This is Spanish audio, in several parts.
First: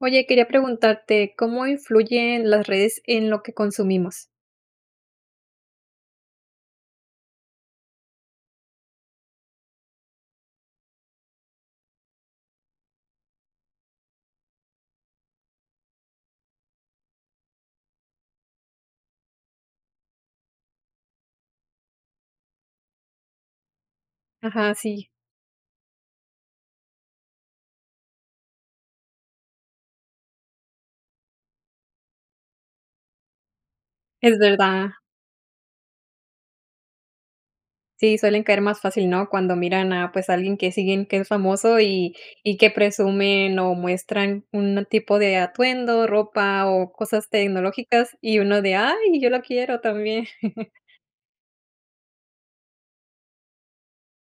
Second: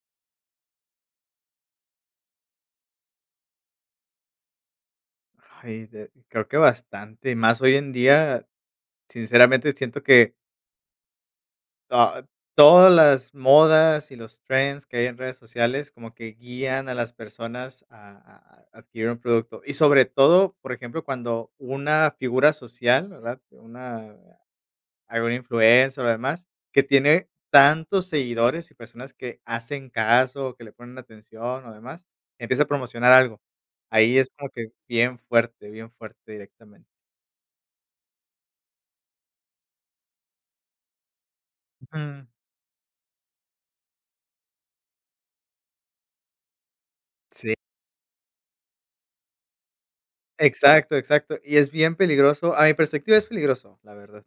Oye, quería preguntarte, ¿cómo influyen las redes en lo que consumimos? Ay, de creo que bastante y más hoy en día. Sinceramente, siento que ah, todas las modas y los trends que hay en redes sociales como que guían a las personas a a a, adquirir un producto y sobre todo, por ejemplo, cuando una figura social, ¿verdad? Una Ajá, sí. alguna influencer, o demás, que tiene tantos seguidores y personas que hacen caso, que le ponen atención, o demás, empieza a promocionar algo. Ahí es Es como que verdad. bien fuerte, bien fuerte directamente. Sí, suelen caer más fácil, ¿no? Cuando miran a, pues, a alguien que siguen que es famoso, y Ujú. y que presumen o muestran un tipo de atuendo, ropa o cosas Sí. tecnológicas y uno de: "Ay, yo lo quiero también". Exacto, exacto. Y es bien peligroso, a mi perspectiva, es peligroso, la verdad.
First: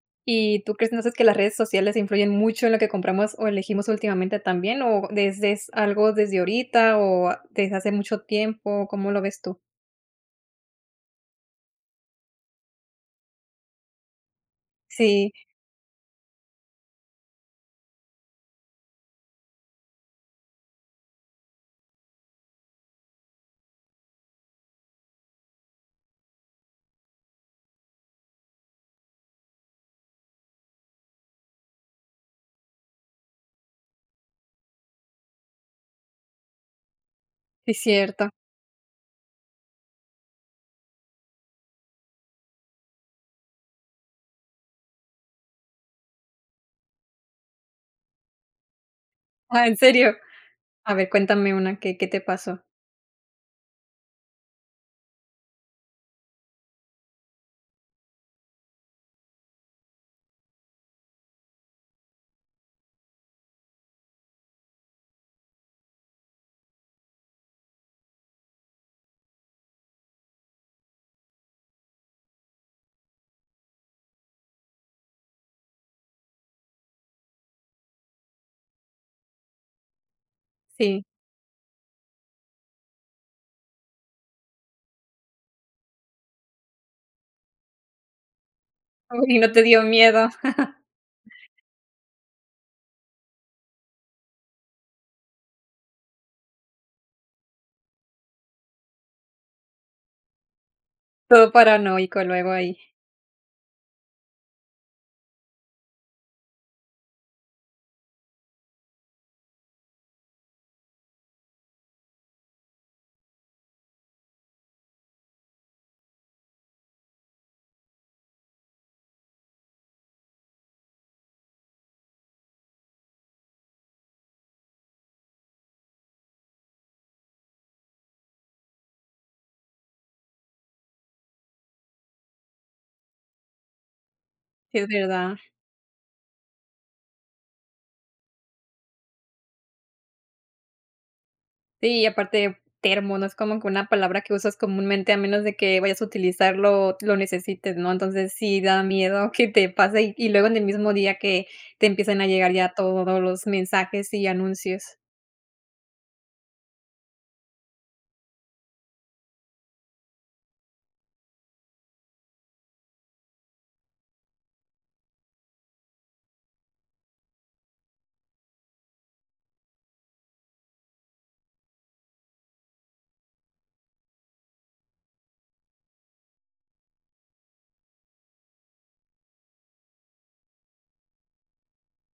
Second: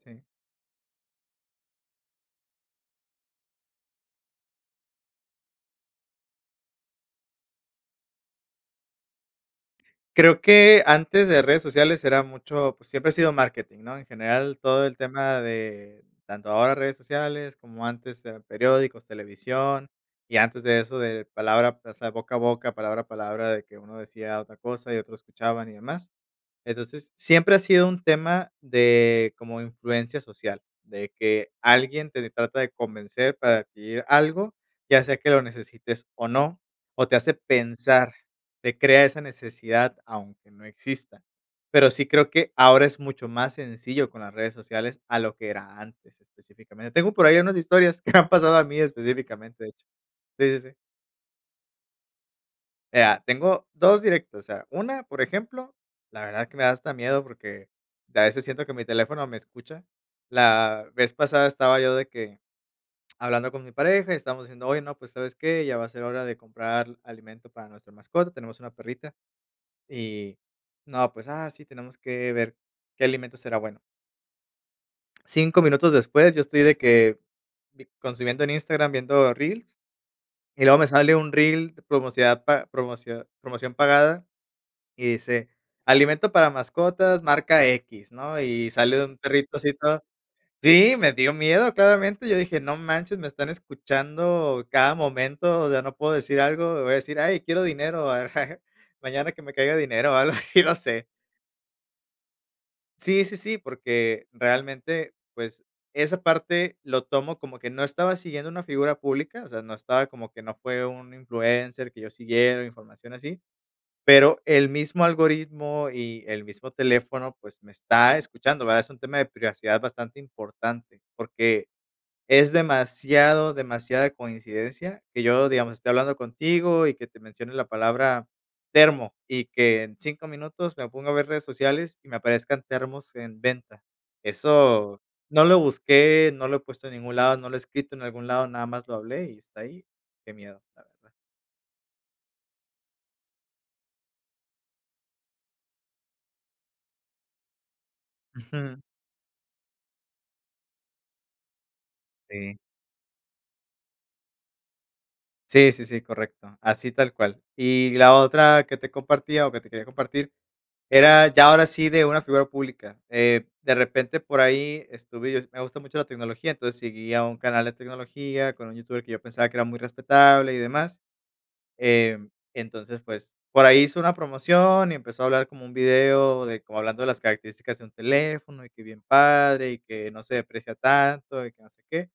Sí. Y tú crees, no sé, es que las redes sociales influyen mucho en lo que compramos o elegimos últimamente también, o ¿desde, algo desde ahorita, o, desde hace mucho tiempo? ¿Cómo lo ves tú? Creo que antes de redes sociales era mucho, pues, siempre ha sido marketing, ¿no? En general, todo el Sí. tema de tanto ahora redes sociales como antes era periódicos, televisión y antes de eso de palabra, o sea, boca a boca, palabra a palabra de que uno decía otra cosa y otros escuchaban y demás. Entonces siempre ha sido un tema de como influencia social, de que alguien te trata de convencer para adquirir algo, ya sea que lo necesites o no, o te hace Es pensar, cierto. te crea esa necesidad, aunque no exista. Pero sí creo que ahora es mucho más sencillo, con las redes sociales a lo que era antes, específicamente. Tengo por ahí unas historias que me han pasado a mí específicamente, Ah, de ¿en hecho, serio? sí, sí, sí. A ver, cuéntame una, ¿qué qué te pasó? Eh, ah, tengo 2 directos. O sea, una, por ejemplo, la verdad es que me da hasta miedo, porque a veces siento que mi teléfono me escucha. La vez pasada estaba yo de que hablando con mi pareja y estábamos diciendo: "Oye, no, pues, ¿sabes qué? Ya va a ser hora de comprar alimento para nuestra mascota". Tenemos una perrita y, no, pues ah, sí, tenemos que ver qué alimento será bueno. 5 minutos después, yo estoy de que consumiendo en Instagram, viendo reels. Y luego me Sí. sale un reel promocidad pa promocidad promoción pagada y dice: "Alimento para mascotas, marca equis", ¿no? Y sale un Uy, ¿y no perrito te así dio todo miedo? sí, me dio miedo claramente. Yo dije: "No manches, me están escuchando cada momento, o sea, no puedo decir algo, voy a decir "ay, quiero dinero, mañana que me caiga dinero o algo así, no sé". Todo paranoico, luego ahí. Sí, sí, sí, porque realmente, pues, esa parte lo tomo como que no estaba siguiendo una figura pública, o sea, no estaba como que no fue un influencer que yo siguiera información así, pero el mismo algoritmo y el mismo teléfono, pues, me está escuchando, ¿verdad? Es un tema de privacidad bastante importante, porque es demasiado demasiada coincidencia que yo, digamos, estoy hablando contigo y que te mencione la palabra termo y que en 5 minutos me pongo a ver redes sociales y me aparezcan termos en venta. Sí, es Eso verdad. no lo busqué, no lo he puesto en ningún lado, no lo he escrito en algún lado, nada más lo hablé y está ahí. Qué miedo, la verdad. Sí, aparte termo, no es como que una palabra que usas comúnmente a menos de que vayas a utilizarlo, o lo necesites, ¿no? Entonces sí da Ujú. miedo que te pase y luego, en el mismo día que te empiezan a llegar Sí. ya todos los mensajes y anuncios. Sí, sí, sí, correcto. Así tal cual. Y la otra que te compartía, o que te quería compartir, era ya ahora sí, de una figura pública, eh, de repente por ahí estuve y es me gusta mucho la tecnología. Entonces seguía a un canal de tecnología con un youtuber que yo pensaba que era muy respetable y demás, em, entonces, pues, por ahí hizo una promoción y empezó a hablar como un video de como hablando de las características de un teléfono y que bien padre y que no se deprecia tanto y que no sé qué.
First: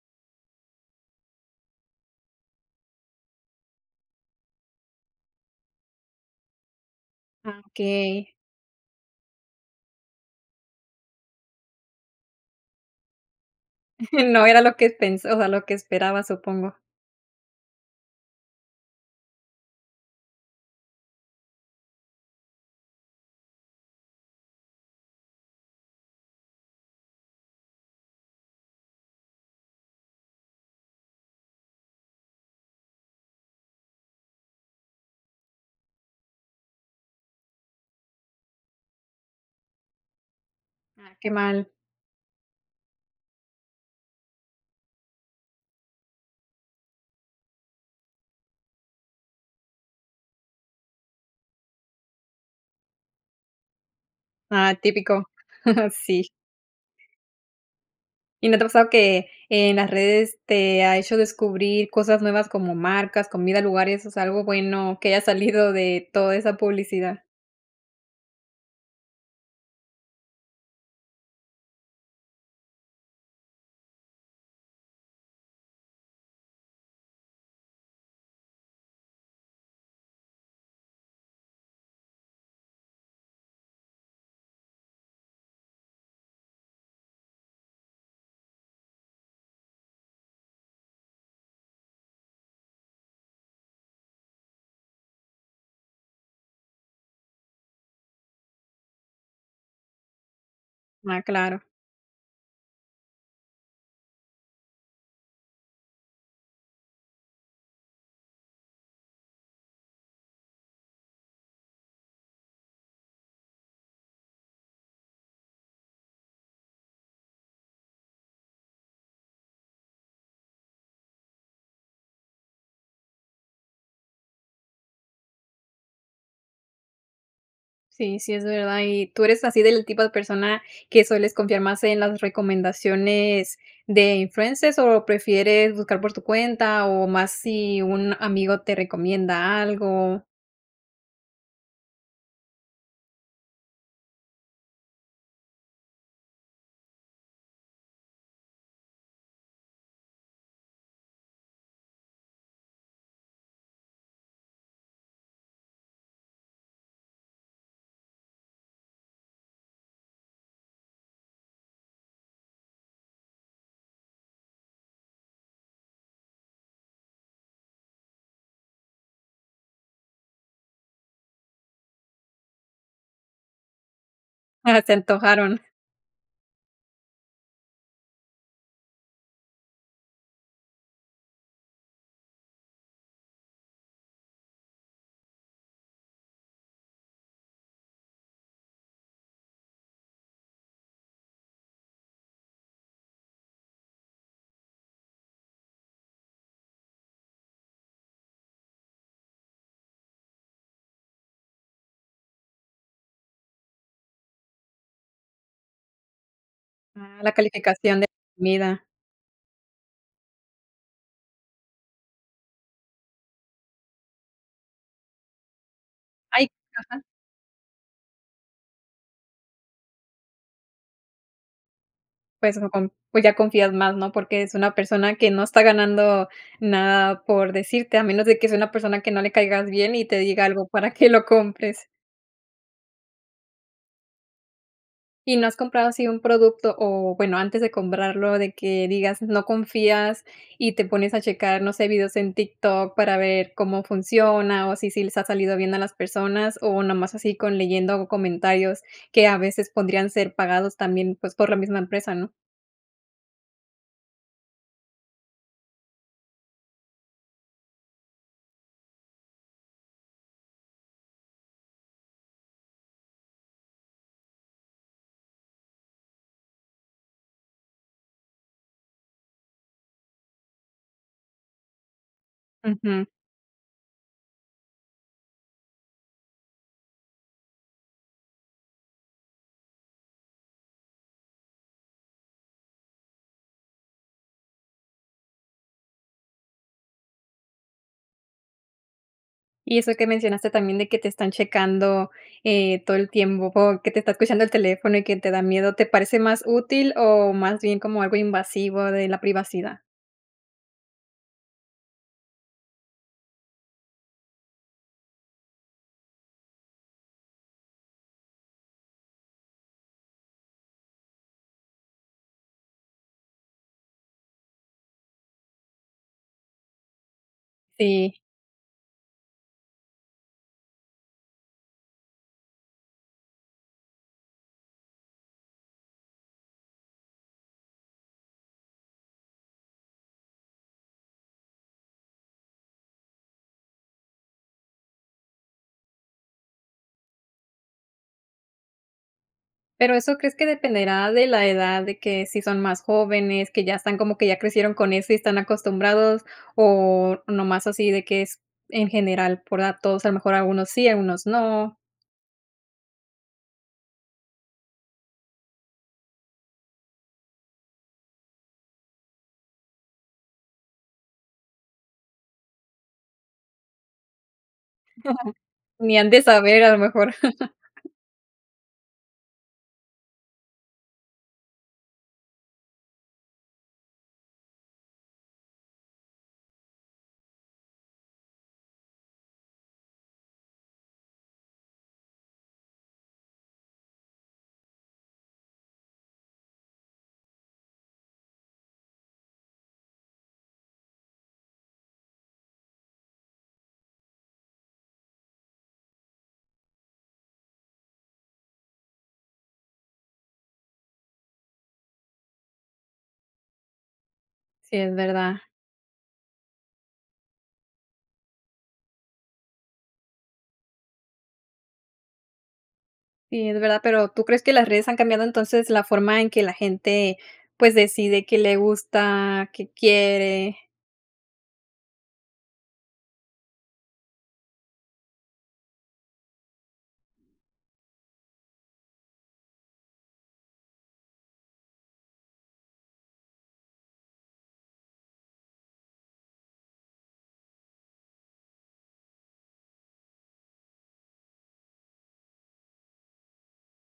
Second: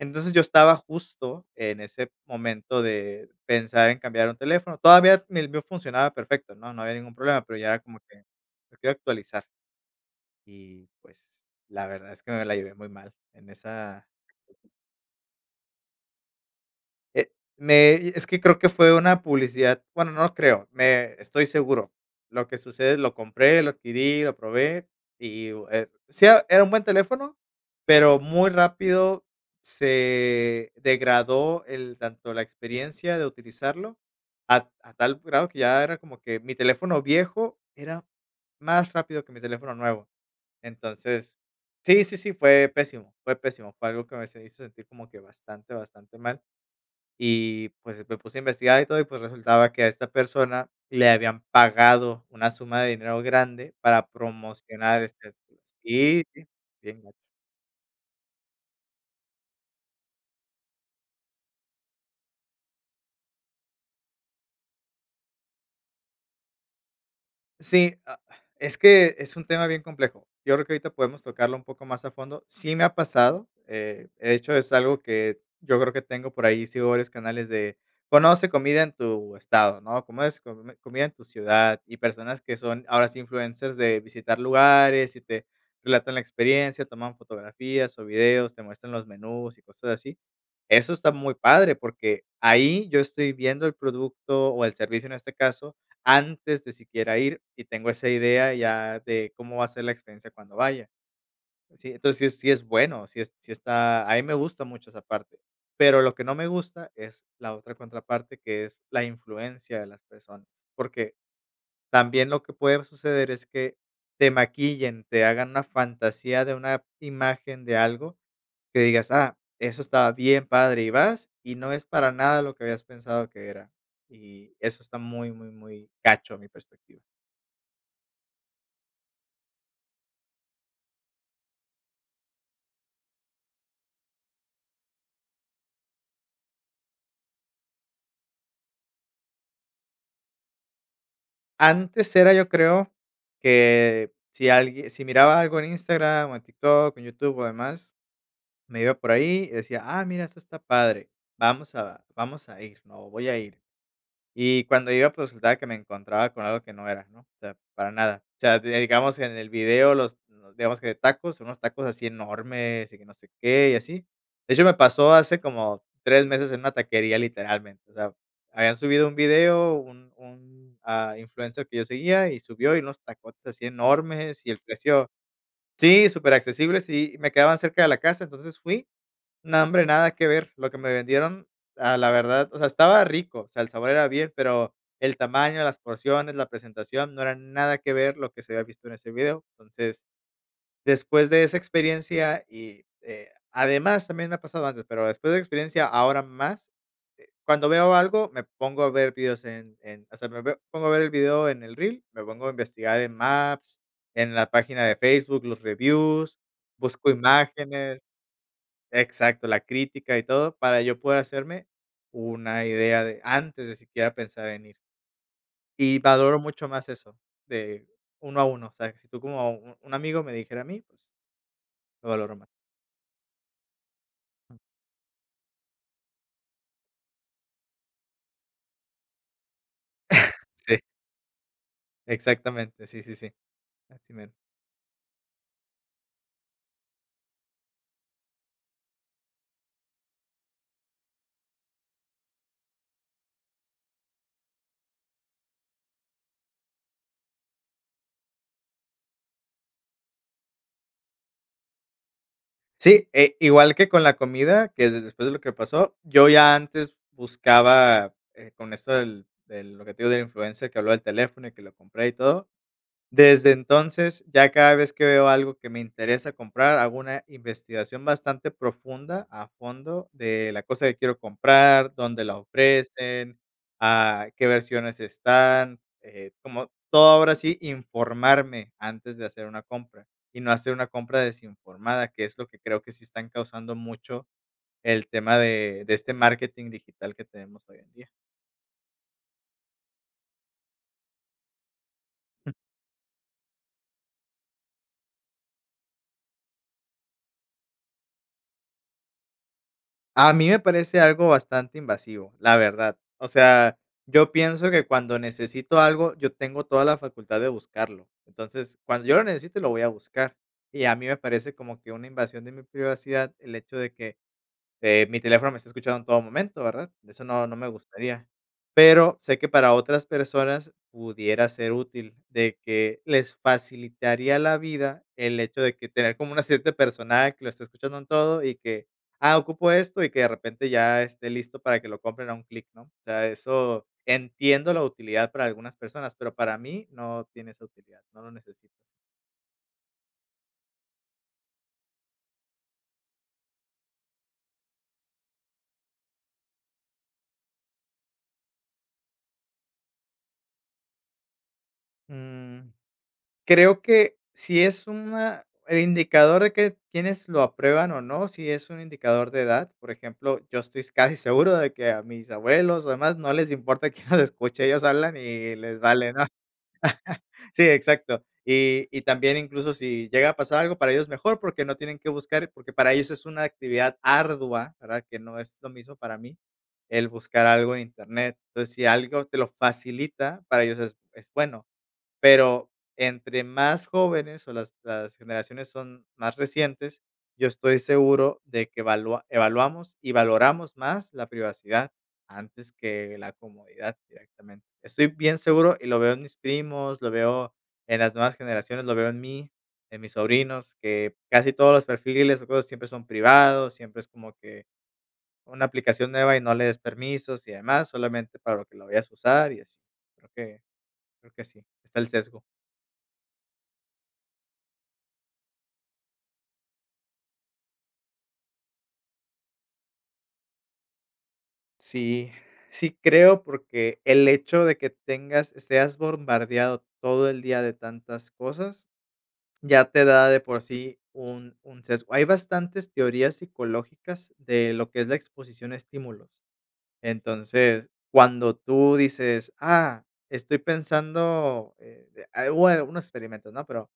Entonces, yo estaba justo en ese momento de pensar en cambiar un teléfono. Todavía el mío funcionaba perfecto, ¿no? No había ningún problema, pero, Ah, ya era como que okey. lo quiero actualizar y pues, la verdad es que me la llevé muy mal en esa No era lo que pensó a lo que esperabas, supongo. Eh, me es que creo que fue una publicidad, bueno, no lo creo me estoy seguro. Lo que sucede lo compré, lo adquirí, lo probé, y uh, eh, sí era era un buen teléfono, pero, muy rápido se degradó el tanto la experiencia de utilizarlo, a t a tal grado que ya era como que mi teléfono viejo era más rápido que mi teléfono nuevo. Ah, qué Entonces mal. sí, sí, sí, fue pésimo fue pésimo, fue algo que me se hizo sentir como que bastante, bastante mal, y pues, me puse a investigar y todo y pues resultaba que a esta persona, le habían pagado una suma de dinero grande, para Ah, promocionar, típico, este sí sí sí. sí, bien gacho. ¿Y no te ha pasado que, en las redes te ha hecho descubrir cosas nuevas como marcas, comida, lugares, o sea, algo bueno que haya salido de toda esa publicidad? Sí, ah, es que es un tema bien complejo, yo creo que ahorita podemos tocarlo un poco más a fondo, sí me ha pasado, eh, de hecho, es algo que yo creo que tengo por ahí, sigo varios canales de: "Conoce comida en tu estado", ¿no?, ¿cómo es?, com comida en tu ciudad y personas que son, ahora sí, influencers de visitar lugares y te relatan la experiencia, toman fotografías o videos, te muestran los menús y cosas así, eso está muy padre porque, ahí yo estoy viendo el producto o el servicio en este caso, antes de siquiera ir y tengo esa idea ya de cómo va a ser la experiencia cuando vaya, Ah, claro. ¿sí?, entonces sí sí, es bueno, sí sí está a mí me gusta mucho esa parte, pero lo que no me gusta es la otra contraparte que es la influencia de las personas, porque también lo que puede suceder es que te maquillen, te hagan una fantasía de una imagen de algo que digas: "Ah, eso está bien, padre", y vas y no es para nada lo que habías pensado que era, y eso está muy, muy, muy gacho a mi perspectiva. Sí, sí, es verdad. ¿Y tú eres así del tipo de persona que sueles confiar más en las recomendaciones de influencers o prefieres buscar por tu cuenta o más si un amigo te recomienda algo? Antes era yo creo que si alguie si miraba algo en Instagram o en TikTok, en YouTube o demás, me iba por ahí y decía "ah, mira, eso está padre, vamos a vamos a ir, ¿no?", o "voy a ir", y cuando iba, pues resultaba que me encontraba con algo que no era, ¿no? O sea, para nada. O sea, digamos en el video los los digamos que tacos, unos tacos así enormes y que no sé qué y así. De hecho, me pasó hace como 3 meses en una taquería literalmente, o sea, habían subido un video, un un ah, influencer que yo seguía y subió y unos tacotes así enormes y el Ala, se precio antojaron. sí, superaccesibles y me quedaban cerca de la casa. Entonces fui no hombre, nada que ver, lo que me vendieron, a la verdad, o sea, estaba rico, o sea, el sabor era bien, pero el tamaño, las porciones, la presentación no era nada que ver lo que se había visto en ese video, entonces después de esa experiencia y, eh además, también me ha pasado antes, pero después de esa experiencia ahora más, eh, cuando veo algo, me pongo a ver vídeos en en o sea, me veo pongo a ver el vídeo en el reel, me pongo a investigar en Maps, en la página de Facebook, los reviews, busco Ah, la calificación imágenes de comida. Exacto, la crítica y todo para yo poder hacerme una idea de antes de siquiera pensar en ir. Y valoro Ay, mucho más ajá. eso de uno a uno. O sea, si tú como u un amigo me dijera a mí, pues lo valoro más. Pues o con pues ya confías más, ¿no?, porque es una persona que no está ganando nada por decirte a menos de que sea una persona que no le caigas bien y te diga algo Sí. para que lo compres. Exactamente, sí, sí, sí. Así mero. ¿Y no has comprado así un producto, o bueno, antes de comprarlo de que digas no confías y te pones a checar, no sé, vídeos en TikTok para ver cómo funciona, o si sí les ha salido bien a las personas o nomás así con leyendo comentarios que a veces pondrían ser pagados también, pues, por la misma empresa, no? Sí, eh, igual que con la comida, que de después de lo que pasó, yo ya antes buscaba, eh, con esto del del lo que te digo del influencer, que habló del teléfono y que lo compré y todo, desde entonces, ya cada vez que veo algo que me interesa comprar, hago una investigación bastante profunda a fondo de la cosa que quiero comprar, dónde la Ujú. ofrecen, a qué versiones están, eh, como todo ahora sí, informarme antes de hacer una compra y no hacer una compra desinformada, que es lo que creo que sí están causando mucho el tema de de este marketing digital que tenemos hoy en día. Y eso que mencionaste también de que te están checando, Mm. eh, todo el tiempo que te está escuchando el teléfono y que te da miedo, ¿te parece más útil, o más bien como algo invasivo de la privacidad? A mí me parece algo bastante invasivo, la verdad, o sea, yo pienso que cuando necesito algo, yo tengo toda la facultad de buscarlo, entonces, cuando yo lo necesite, lo voy a buscar y a mí me parece como que una invasión de mi privacidad, el hecho de que, eh, mi teléfono me está escuchando en todo momento, ¿verdad?, eso no, no me Sí. gustaría, pero sé que para otras personas pudiera ser útil de que les facilitaría la vida el hecho de que tener como una cierta persona que lo esté escuchando en todo y que: "Ah, ocupo esto", y que de repente ya esté listo para que lo compren a un clic, ¿no?, o sea, eso entiendo la utilidad para algunas personas, pero para mí no tiene esa utilidad, no lo necesito. Pero, ¿eso crees que dependerá de la edad ,de que, si son más jóvenes, que ya están como que ya crecieron con eso y están acostumbrados o nada más así de que es en general por datos, a lo mejor algunos sí, algunos no? Mm, creo que si es una el indicador de que quiénes lo aprueban o no, si es un indicador de edad, por ejemplo, yo estoy casi seguro de que a mis abuelos o demás no les importa quién nos escuche ellos hablan y les ni han vale, ¿no?, de saber a lo mejor. sí, exacto, y y también incluso si llega a pasar algo para ellos es mejor porque no tienen que buscar, porque para ellos es una actividad ardua, ¿verdad?, que no es lo mismo para mí, el buscar algo en internet, entonces si algo te lo facilita, para ellos es es bueno pero entre más jóvenes o las las generaciones son más recientes, yo estoy seguro de que valua evaluamos y valoramos más la privacidad antes que la comodidad directamente, estoy bien seguro y lo veo en mis primos, lo veo en las nuevas generaciones, lo veo en mí, en mis sobrinos, que casi todos los perfiles o cosas siempre son privados, siempre es como que, Sí, es verdad. una aplicación nueva y no le des permisos y demás, solamente para que lo vayas a usar y así, creo que creo que sí, está el sesgo. Sí, es verdad. Pero, ¿tú crees que las redes han cambiado entonces la forma en que la gente, pues, decide qué le gusta, qué quiere? Sí, sí, creo, porque, el hecho de que tengas seas bombardeado todo el día de tantas cosas ya te da de por sí un un sesgo. Hay bastantes teorías psicológicas de lo que es la exposición a estímulos. Entonces cuando tú dices: "ah, estoy pensando", eh, a a algunos experimentos, ¿no? Pero,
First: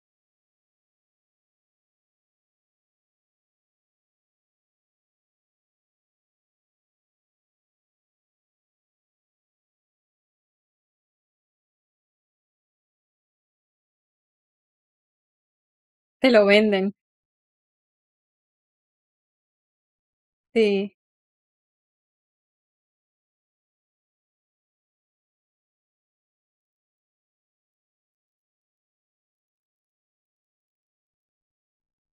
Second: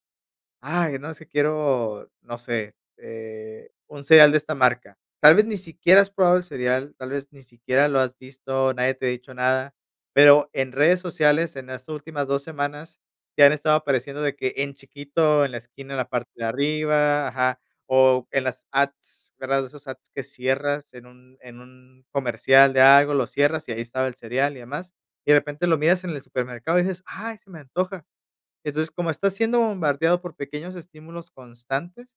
ay, no es que quiero no sé, eh, un cereal de esta marca, tal vez, ni siquiera has probado el cereal, tal vez ni siquiera lo has visto, nadie te ha dicho nada, pero, en redes sociales en las últimas dos semanas ya han estado apareciendo de que en chiquito en la esquina, en la Te parte lo de venden. arriba. Ajá. O en las ads, ¿verdad? Esos ads que cierras Sí. en un en un comercial de algo, lo cierras y ahí estaba el cereal y demás y de repente lo miras en el supermercado y dices: "ay, se me antoja". Entonces, como estás siendo bombardeado por pequeños estímulos constantes,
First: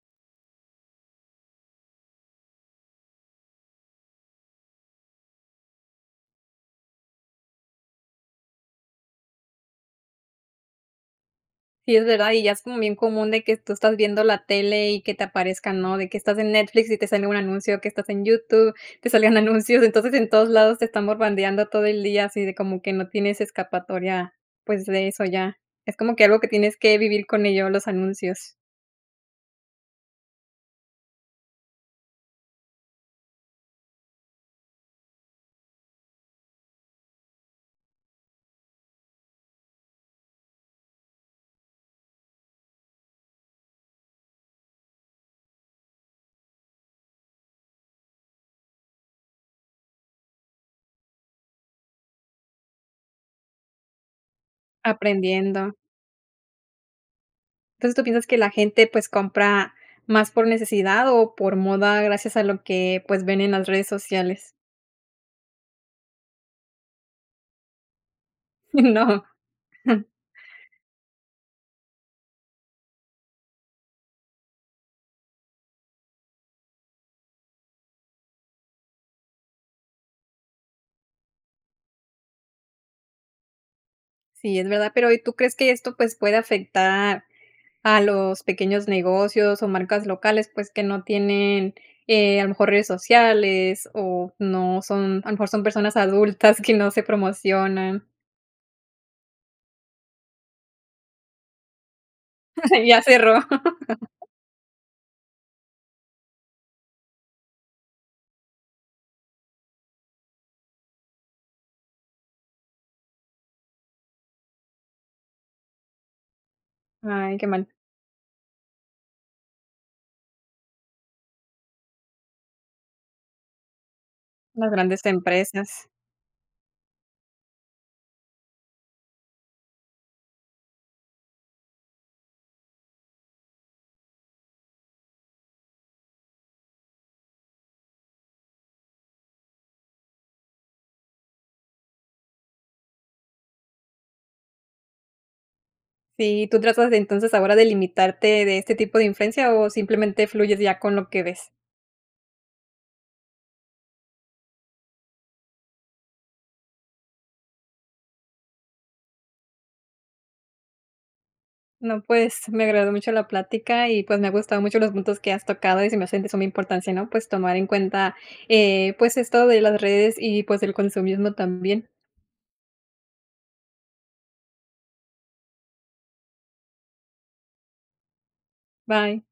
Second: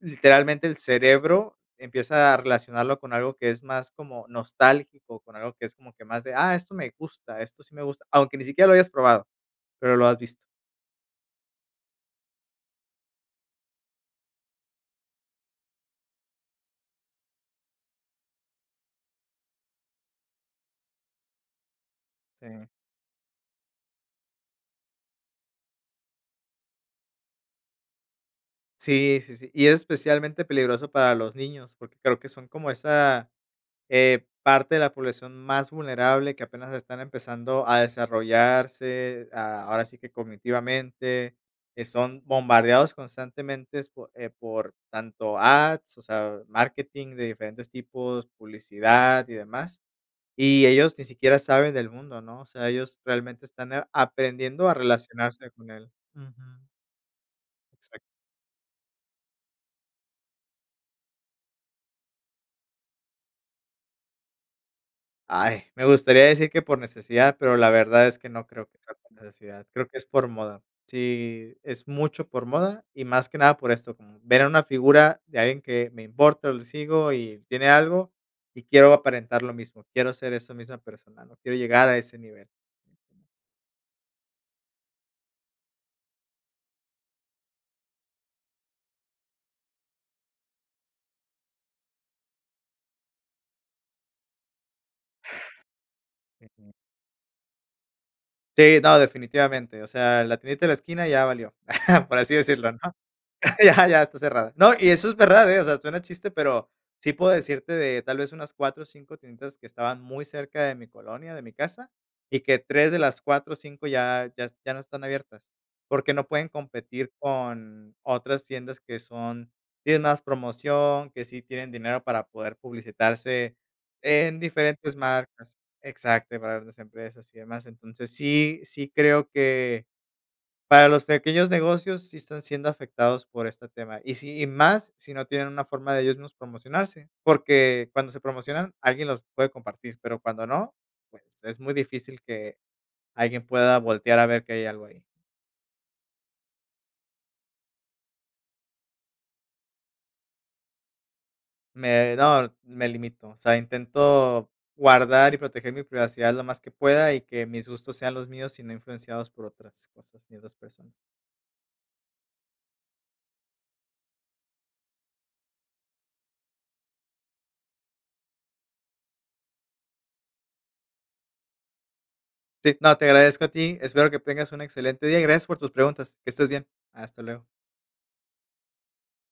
literalmente el cerebro empieza a relacionarlo con algo que es más como nostálgico, con algo que es como que más de: "Ah, esto me gusta, esto sí me gusta", aunque ni siquiera lo hayas probado, pero, lo has visto. Sí, es verdad, y ya es como bien común de que tú estás viendo la tele y que te aparezcan, ¿no?, de que estás en Netflix y te sale un anuncio, que estás en YouTube, te sale un anuncio, entonces en todos lados te están bombardeando todo el día así de Sí. como que no tienes escapatoria pues de eso ya, es como que algo que tienes que vivir con ello, los anuncios. Sí, sí, sí, y es especialmente peligroso para los niños, porque creo que son como esa, eh, parte de la población más vulnerable que apenas están empezando a desarrollarse, ah, ahora sí que cognitivamente, eh, son bombardeados constantemente po eh, por tanto ads, o sea, marketing de diferentes tipos, publicidad y demás y ellos ni siquiera saben del mundo, ¿no?, o sea, ellos realmente están a aprendiendo a relacionarse con Aprendiendo. él, ujú. Entonces, Exacto. ¿tú piensas que la gente pues compra más por necesidad o por moda gracias a lo que pues ven en las redes sociales? Ay, me gustaría decir que por necesidad, pero la verdad es que no creo que sea por No. necesidad, creo que es por moda, sí, es mucho por moda y más que nada por esto, como ver a una figura de alguien que me importa, o le sigo, y tiene algo y quiero aparentar lo mismo, quiero ser esa misma persona, ¿no?, quiero llegar a ese nivel. Sí, es verdad, pero, ¿y tú crees que esto, pues, puede afectar a los pequeños negocios o marcas locales?, pues, que no tienen, eh, a lo mejor redes sociales o no son a lo mejor son personas adultas Ujú. que no se promocionan. Sí, no, definitivamente, o sea, la tiendita de la esquina ya valió, por así decirlo, ¿no? Ya cerró. Ya, ya está cerrada, ¿no?, y eso es verdad, eh, o sea, suena chiste, pero, sí puedo decirte de tal vez, unas 4 o 5, tienditas que estaban muy cerca de mi colonia, de mi casa y que 3, de las 4 o 5, ya ya s ya no están abiertas, porque, no pueden competir Ay, qué mal. con otras tiendas que son tienen más promoción, que sí tienen dinero para poder publicitarse en Las diferentes grandes marcas empresas. Exacto, para grandes empresas y demás, entonces, sí, sí, creo que, para los pequeños negocios sí están siendo afectados por este tema, y sí, y más si no tienen una forma de ellos mismos promocionarse, porque, cuando se promocionan alguien los puede compartir, pero, cuando no, pues, es muy difícil que alguien pueda voltear a ver que hay algo ahí. Sí, ¿y tú tratas de entonces ahora de limitarte de este tipo de influencia, o simplemente fluyes ya con lo que ves? Me no me limito, o sea, intento guardar y proteger mi privacidad lo más que pueda y que mis gustos sean los míos y no influenciados por otras cosas, ni otras personas. No, pues, me agradó mucho la plática y, pues, me ha gustado mucho los puntos que has tocado y se me hacen de suma importancia, ¿no?, pues tomar en cuenta, eh, pues, esto de las redes y, pues, el consumismo también. Sí, no te agradezco a ti, espero que tengas un excelente día y gracias por tus preguntas, que estés bien, hasta luego. Bye.